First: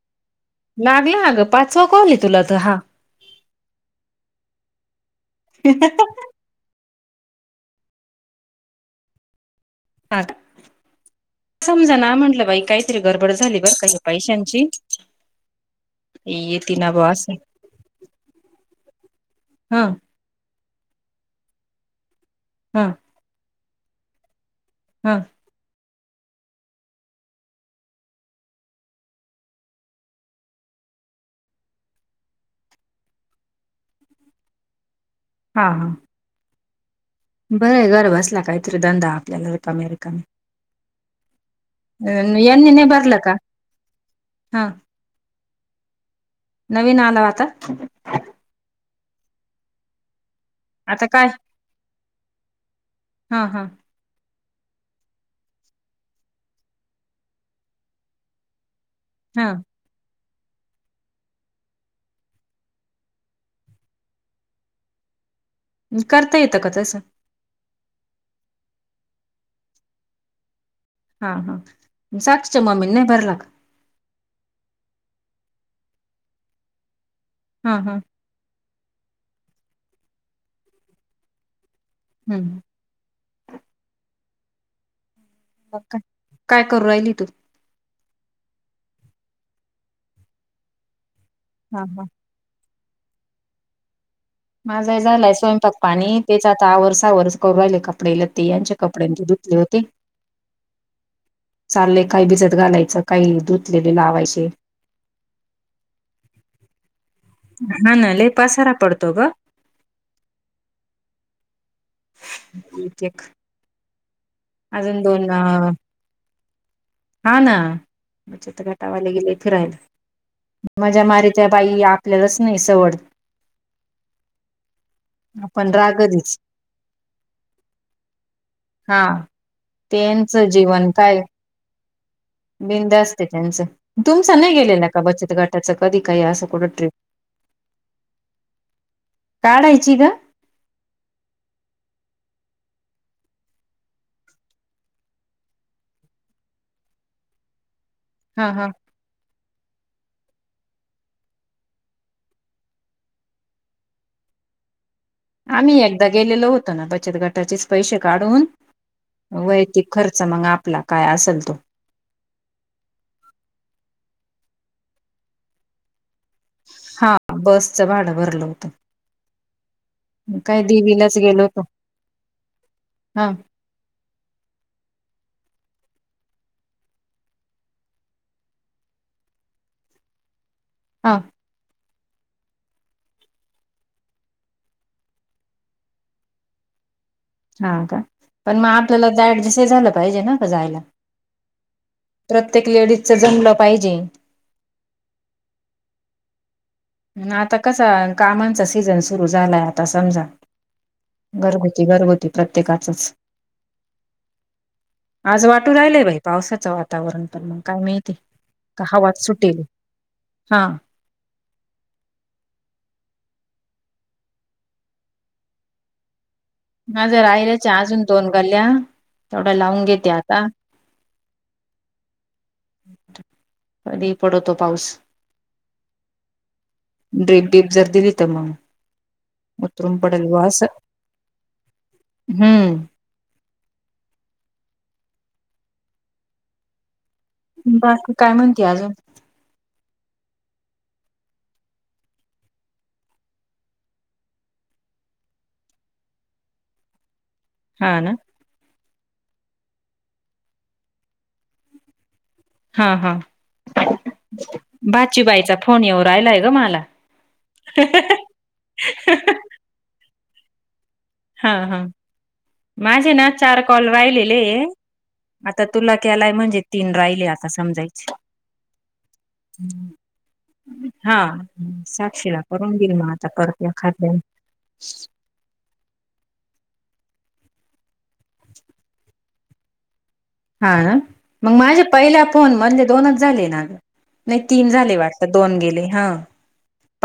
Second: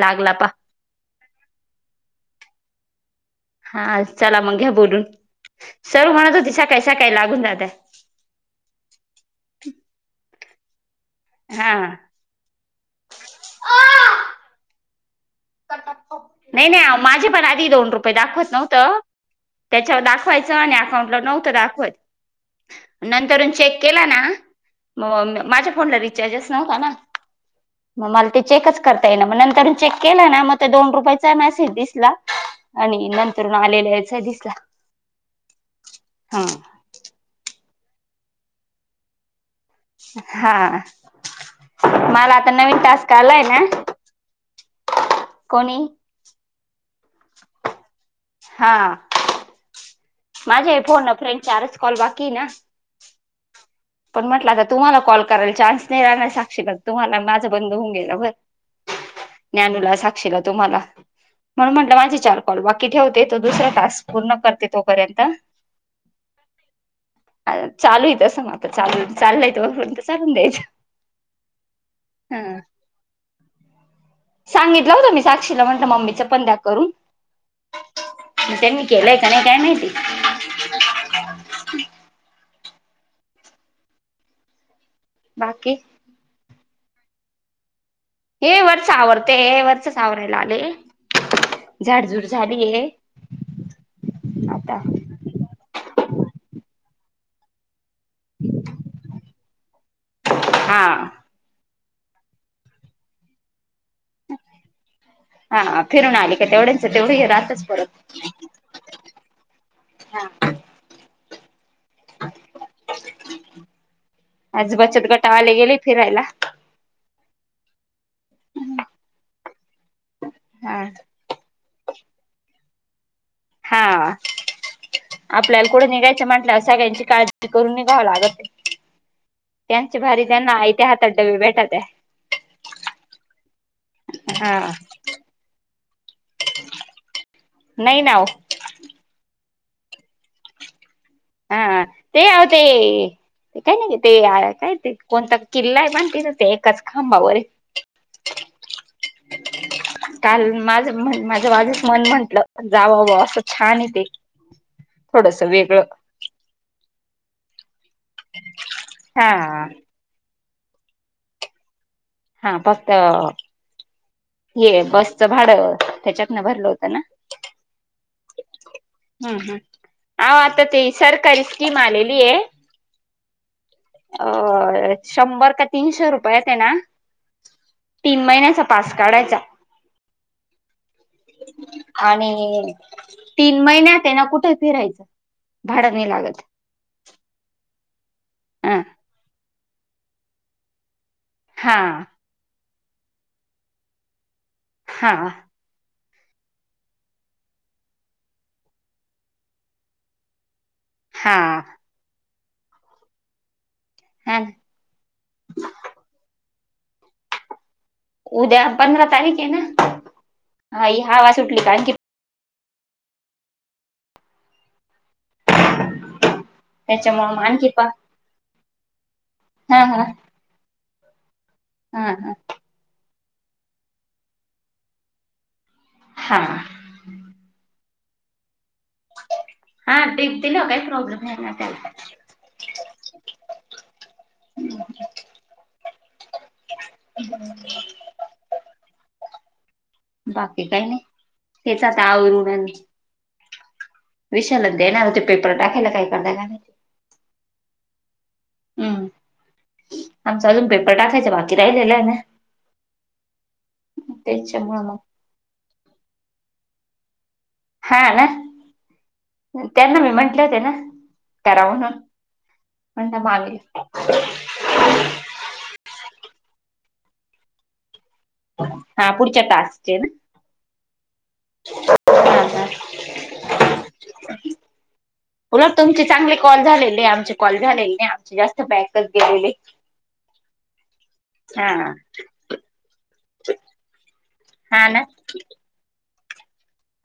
लागला पा लागलं आगं पाचवा कॉल आहे, तुला तर हां. हा चला मग, घ्या बोलून. [inaudible] सरू म्हणत होती सकाळी, सकाळी लागून जातय हं.. हा समजना म्हटलं बाई काही. री गडबड झाली बर काही पैशांची नाही येते ना नाही बा माझे असं पण, आधी दोन रुपये दाखवत नव्हतं हा त्याच्यावर दाख पैसे आणि अकाउंट ला नव्हं दाखवाय हां. नंतर चेक केला ना, हा मग माझ्या फोनला रे [unintelligible] मला ते चेकच करता येईना नंतरन चेक केलं ना मग तर दोन रुपयाचा मॅसेज दिसला, आणि नंतर आलेला याचा ही दिसला. हा, हा हा बरं आहे घर बसला, काहीतरी धंदा आपल्याला. रिकामी रिकामी, हा मला आता यांनी नवीन नाही का टास्क भरला. आलाय ना हा कोणी. नवीन आल हो आता हां. माझ्या हे फोन आता ना काय फ्रेंड चारच कॉल बाकी ना हा हा पण म्हटलं आता तुम्हाला कॉल करायला चान्स नाही राहिणार साक्षीला तुम्हाला माझं बंद होऊन गेला बरं हा ज्ञानूला, साक्षीला, तुम्हाला म्हणून म्हंटलं माझे चार कॉल बाकी ठेवते, तो दुसरा टास्क पूर्ण करते तोपर्यंत. करता येतं का तसं चालू येतसं म आता चा चालूय वारून चाललंय जोपर्यंत चाललंय हा हा. साक्षी चा मम्मीन नाही. भरला का, सांगितलं होतं मी साक्षीला म्हटलं मम्मीचं पण द्या करून हां. हां.. त्यांनी केलंय का, नाही काय माहिती. [unintelligible] बाकी काय करू राहिली तू हे वरच आवरतेय वरचच आवरायला आले हा हा झाड झुड झाली ये. माझ झालाय स्वयंपाक पाणी तेच, आता आवर सावर करू राहिले काम. कपडेलते यांचे कपडे, आणि ते धुतले होते. हां. चालेय काही भिजत घालायचं, काही दूध. [unintelligible] हा फिरून आली का तेवढ्यांच तेवढ रातच हा ना परत लय पसारा पडतो ग हां.. अन तेक. आज बचत गटावाले गेले फिरायला. हाव ना घटावाला गेले फिरायला हा माझ्या मारीत त्या बाई, आपल्यालाच नाही सवड. हा. आपल्याला आपण कुठं निघायचं रागरीच म्हटल्यावर सगळ्यांची काळजी करून निघावं लागतं. हा. त्यांचे भारी त्यांचं त्यांना आयते हातात डबे भेटत त्या. बिनधास्त आहे त्यांच. तुमचं नाही हा गेलेलं का बचत गटाचं कधी काय असं कुठं ट्रीप? नाही ना ओ. काढायची ग. हा ते आते ते काय ना ते काय ते कोणता किल्ला आहे बांधते ना ते एकाच खांबावर हा हा. काल माझ म्हण माझं वाढदिवस मन म्हंटलं जाव बा असं छान य ते. थोडस आम्ही वेगळं एकदा गेलेलो होतो ना बचत गटाचेच पैसे काढून हा वैतिक खर्च मग आपला काय असेल तो. हा फक्त ये बसचं भाडं त्याच्यात नाभरल होत ना हा बसचं भाडं भरलं होतं. हम् हम्. अहो काय आत्ता ती देवीलाच गेलो सरकारी होतो स्कीम आलेली आहे. हा. अ शंभर काय तीनशे रुपयया ते ना तीन महिन्याचा पास काढायचा. हा. आणि तीन महिन्यात हे ना कुठे फिरायचं. भाडा नाही लागत. हा का? पण मग अ आपल्याला आता ऍडजेस्टही झालं पाहिजे ना का जायला. हा. प्रत्येक लेडीजच जमलं पाहिजे. हा. पण आता कस कामांचा सीजन सुरु झालाय आता समजा हा गरदी. ते घरगूती प्रत्येकाचच. हा. आज वाटू राहिलंय बाई पावसाचं वातावरण, पण मग काय मी उद्या पंधरा तारीख आहे ना? हा हि हवा सुटली आणखीण माझं त्याच्यामुळे मग राहिलाच आणखी पा अजून दोन गल्या तेवढ्या हा लावून हा घेते आता. हा हा. कधी पडतो पाऊस. हा. ड्र्रीप डीप जर दिली तर मग. उतरून हा पडेल तेक ब दिल असं काही प्रॉब्लेम आहे नाही ना त्याला. हम्म. [unintelligible] बाकी काय म्हणती अजून? बाकी काही नाही तेच आता आवरून विशाललाच देणार होते पेपर टाकायला काही करताय काय माहीत. हा ना? हम्म. आमचा अजून पेपर टाकायचा बाकी राहिलेला आहे ना. हा हा त्याच्यामुळं मग बाची बाईचा फोन येऊन राहिलाय ग मला. हा ना? त्यांना मी म्हंटले होते ना. हा करा हा. म्हणून माझे म्हणलं ना मामी चार कॉल राहिलेले. आता तुला केलाय म्हणजे तीन राहिले आस समजायचे. हा पुढच्या [unintelligible] टास्कचे ना. हा. शिला हा का? करून देईल मग आता करत खातल्या. [unintelligible] उलट तुमचे चांगले कॉल झालेले आहे. आमचे कॉल झालेले नाही, आमचे जास्त बॅकच गेलेले. हा मग, हा माझे पहिल्या फोन मधले दोनच झाले ना ग. नाही तीन हा झाले ना वाटत. दोन गेले हा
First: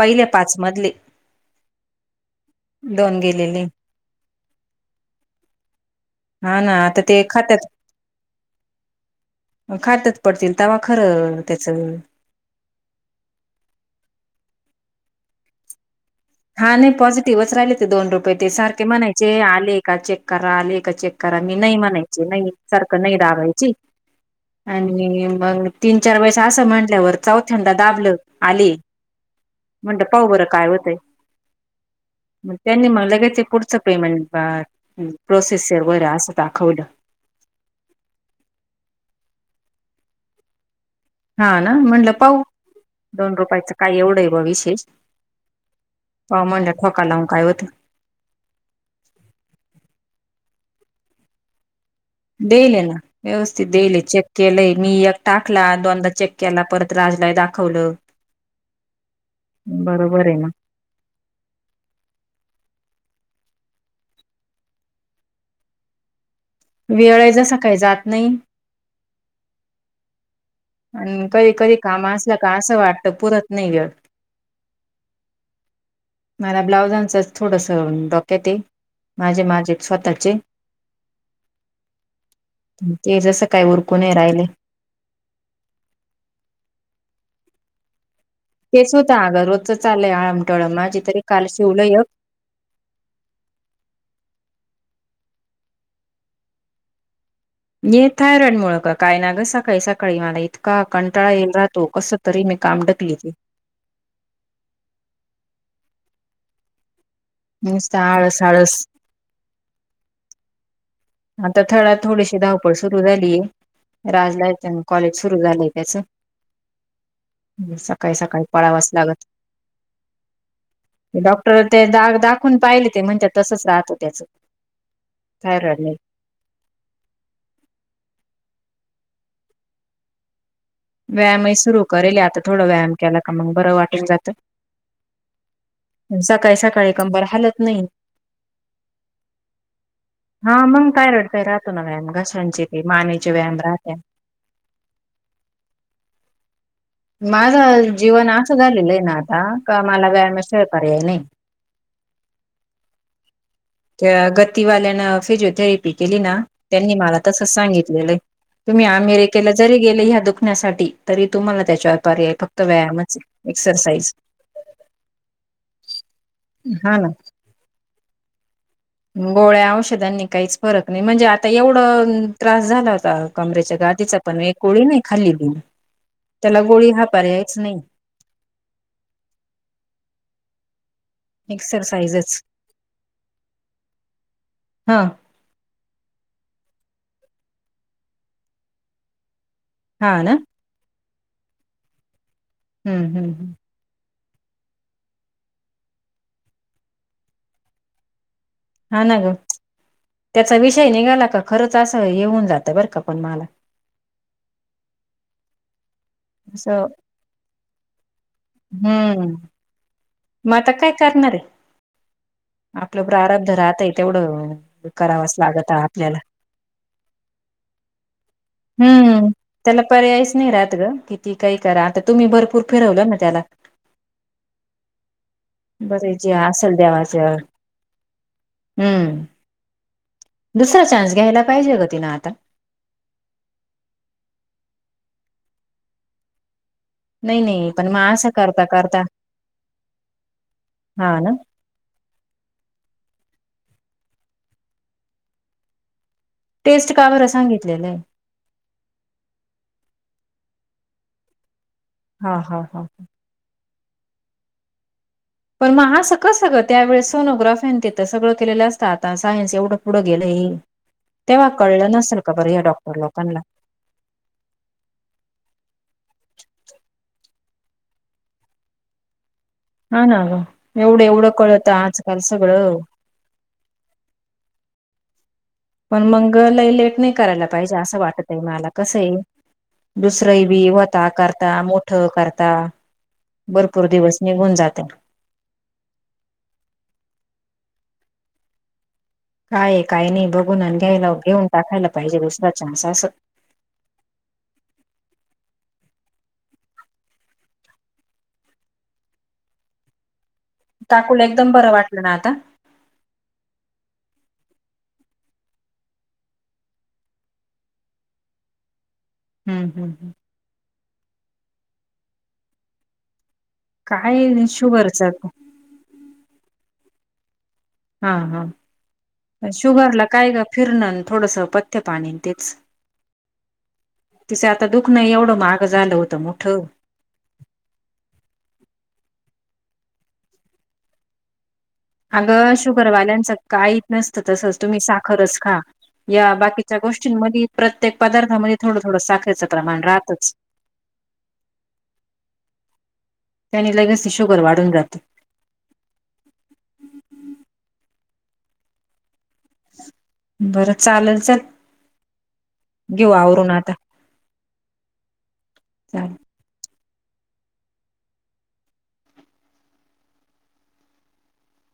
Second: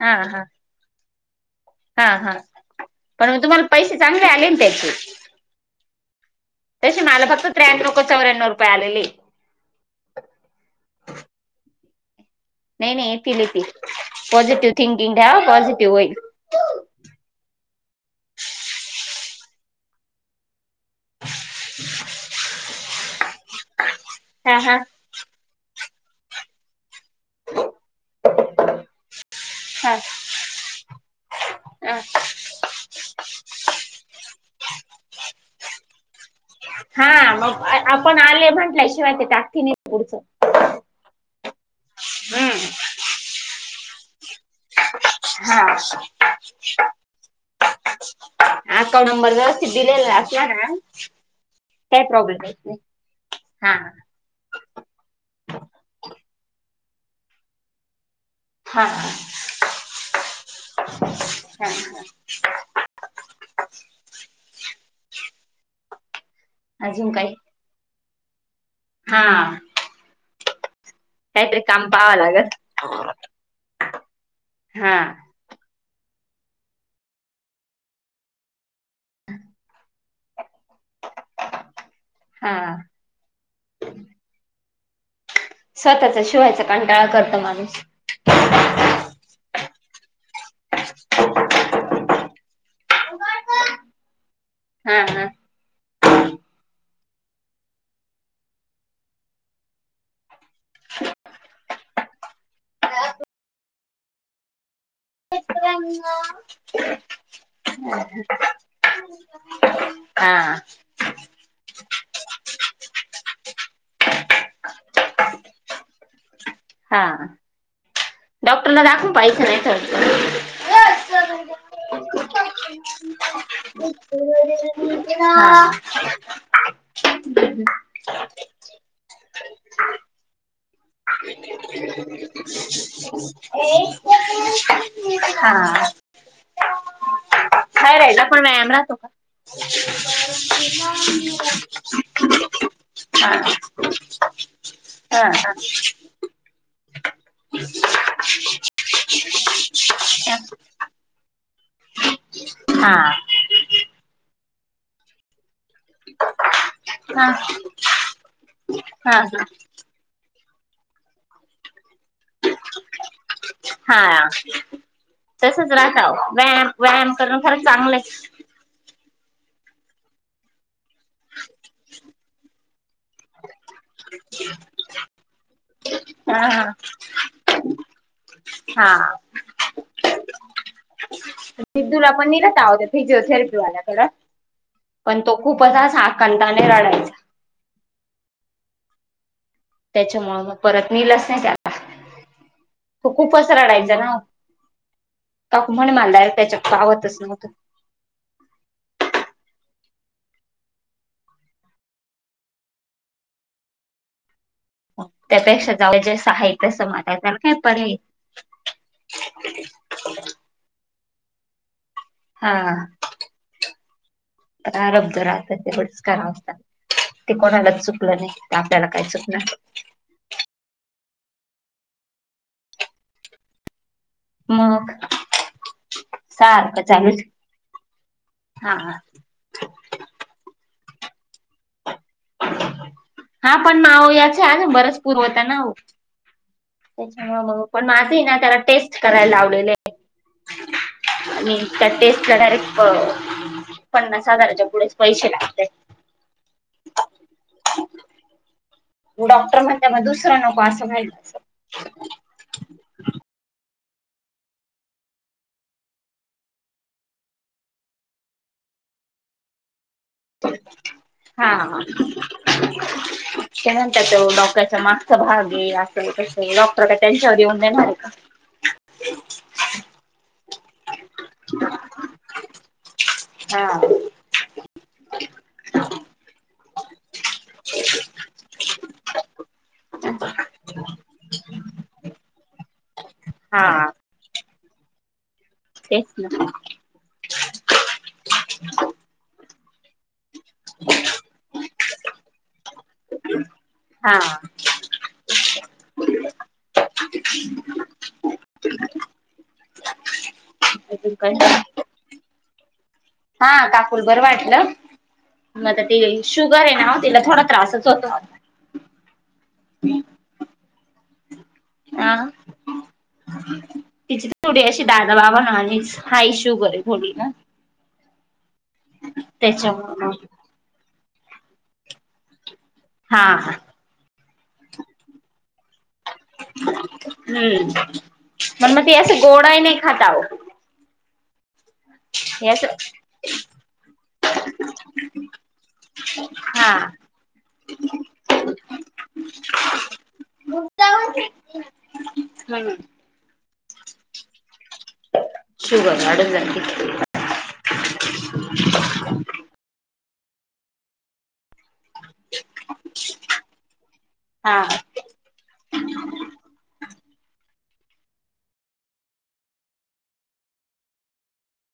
हा हा पाच मधले. हा हा दोन पण गेलेले. तुम्हाला पैसे चांगले आले, त्याचे. हा ना तशी आता ते मला फक्त खात्यात त्र्याण्णव का चौऱ्याण्णव रुपये आलेलं आहे. मग, खात्यात पडतील तवा खरं त्याचं. नाही नाही येतील येतील. पॉझिटिव्ह थिंकिंग ठेवा पॉझिटिव्ह होईल. हा नाही पॉझिटिव्हच राहिले. ते दोन रुपये ते सारखे म्हणायचे आले का चेक करा. आले चेक करा, मी नाही म्हणायची नाही, नाही सारखं नाही दाबायचे. हा हा आणि मग, तीन चार वेळेस असं म्हंटल्यावर.. चौथ्यांदा दाबलं, आली म्हणल पाहू बरं काय होतंय. आ.. मग, त्यांनी म्हणलं लगेच ते पुढचं पेमेंट प्रोसेसर सर्वर असं. दाखवलं हा.. मग, आपण आले म्हंटल्या शिवाय ते टाकती नाही पुढचं. हा ना, म्हटलं पाहु हम्म दोन रुपयाचं काय? एवढं आहे ब विशेष.. हा.. पाहू म्हणलं ठोका लावून काय होतं अकाउंट नंबर व्यवस्थित दिलेला [unintelligible] काही प्रॉब्लेम येत नाही देले ना, व्यवस्थित हा. देले चेक. केलंय मी एक टाकला, दोनदा चेक केला परत राजलाही दाखवलं. हा हा हा.. बरोबर आहे ना [inaudible] हा हा.. वेळही जसं काही जात नाही. हा.. आणि कधी काहीतरी कधी काम पाहावं असल्या लागल का? असं वाटत पुरत नाही वेळ. हा मला ब्लाउजांच थोडस डोक्यात हाय. माझे, माझे स्वतःचे. हा.. ते जसं काय? उरकूने राहिले. स्वतःचा शिवायचा कंटाळा करत माणूस. तेच अगं रोजच चालयं आळमटळम माझी तरी काल शिवलंय? हा. हा.. ये थायरॉइड मुळ का? काय? ना ग सकाळी सकाळी मला इतका कंटाळा येईल राहतो कसं? तरी मी काम ढकलीते. नुसतं आळस आळस [unintelligible] हा.. आता थळात थोडीशी धावपळ सुरु झालीय. राजला येतं कॉलेज सुरू झालंय त्याचं. हा सकाळी सकाळी डॉक्टरला पळावाच लागत दाखवू काय इकडं [unintelligible] डॉक्टर ते दाग दाखवून पाहिले. ते म्हणतात, तसच राहतं, त्याच थायरॉइड नाही. [inaudible] [unintelligible] [inaudible] व्यायामही सुरू करेल आता थोडा व्यायाम केला का मग बरं वाटून जातं हा. सकाळी सकाळी कंबर हालत नाही काय राहिल पण व्यायाम राहतो का? हा मग थायरॉइड काही राहतो ना व्यायाम [unintelligible] घशांचे ते मानेचे व्यायाम ह राहत्या हा. हा.. माझं जीवन असं झालेलं आहे, ना आता का? मला व्यायामाशिवाय पर्याय नाही. हा. ते गतीवा्या ना फि जोथे. [unintelligible] केली ना त्यांनी मला हा तस सांगितलेलं आहे तुम्ही हा आमेरे केेला जरी गेल या दुखण्यासाठी तरी तुम्हाला त्याच्या पर्याय फक्त व्यायामच ये‌ एक्ससाइज. तसंच राहत ओ. व्यायाम हा ना व्यायाम करण फार चांगलं ये. गोळ्या औषधांनी काहीच फरक नाही म्हणजे आता एवढं त्रास झाला होता कमरेच्या गादीचा पण, एक गोळी नाही खाल्लेली. ह [unintelligible] त्याला गोळी हा, पर्यायच नाही. हा. सिधूला पण एक्सरसाइजच न्हेल आवो होत, फिजिओथेरपी वाल्या कर हा पण. तो खूपच आस आकंदाने रडायचा. हा ना त्याच्यामुळे परत नेलच नाही त्याला. तो हम्म हम्म खूपच रडायचा ना काक म्हण मलला त्याच्या आवतच नव्हतं. हा ना ग त्याचा विषय निघाला का खरंच असं येऊन जात बरं का पण मला त्यापेक्षा जाव जे साहित्य असं समधा काय पर्याय. हम्म मग आता काय करणार आहे? हा आपलं प्रारब्ध राहतय तेवढं प्रारब्ध करावं राहतं स्वागत आहे तेवढंच आपल्याला. करावं लागतं ते कोणालाच चुकलं नाही ते आपल्याला काय हम्म चुकणार त्याला पर्यायच नाही राहत गं, किती काही करा आता तुम्ही भरपूर फिरवलं ना त्याला. मग? बरे जे असल सारखं देवाच चालूच हा हम्म दुसरा चा्स घ्यायला पाहिजे ग तिन आता. हा पण माव याच, आज बरंच पूरवता ना‌ हो. त्याच्या मुळे नाही मग नाही पण माझं असं ना त्याला करता टेस्ट करता करायला लावलेलं आहे हा ना आणि. त्या टेस्टला डायरेक्ट पन्नास हजाराच्या पुढेच पैसे लागत्यात. टेस्ट का बरं सांगितलेलं आहे? डॉक्टर म्हणते मग दुसरं नको असं माहित अस हा हा हा हा. पण मग असं कां सगळं त्यावेेस सोनोग्राफीनिथं सगळं केलेलं असतं आता सायन्स एवढं पुढं गेलंय हा तेव्हा कळलं नसेल का बरं या डॉक्टर लोकांना. काय म्हणतात डॉक्टरच्या मागचा भाग येईल असं कस डॉक्टर का त्यांच्यावर येऊन देणार आहे का? हं ना गं एवढं एवढं कळत, आज काल सगळं. हां. पण मगं लई. तेच नाही करायला पाहिजे अस वाटत मला कस आहे दुसरं बी होता कर. मोठ करता हा भरपूर दिवस निघून जाते तेच ना काय काही नाही बघून आण घ्यायला घेऊन टाकायला पाहिजे दुसरा चान्सस हां. [unintelligible] अजून काकूल काय एकदम बरं वाटलं ना आता? हा काकूल बरं वाटलं? मग ते शुगर आहे ना तिला थोडा त्रासच होतो. हम् हं् ह. [unintelligible] अ तिची काय थोडी अशी शुगरच दादा बाबा हं आणि हा इश्यू करे थोडी न. हा हा त्याच्यामुळे शुगरला मग काय गं फिरणं थोडसं पथ्य पाणीन तेच. हा हा. तिचं आता दुख नाही एवढं मागं झालं होतं मोठं. हम्म. मग मत या असं गोड आहे ना‌ खाताव. अगं असं शुगर घरवाल्यांचं काही नसतं तसंच तुम्ही साखरच खा. या हा बाकीच्या गोष्टींमध्ये प्रत्येक पदार्थामध्ये थोडं थोडं साखरेच प्रमाण राहतच. [unintelligible] हम्म. त्यानी लगेच शुगर वाढून राहतो. शुभ वाडून जाते. [unintelligible] बरं चालेल चल. घेऊ आवरून आता हा चाल.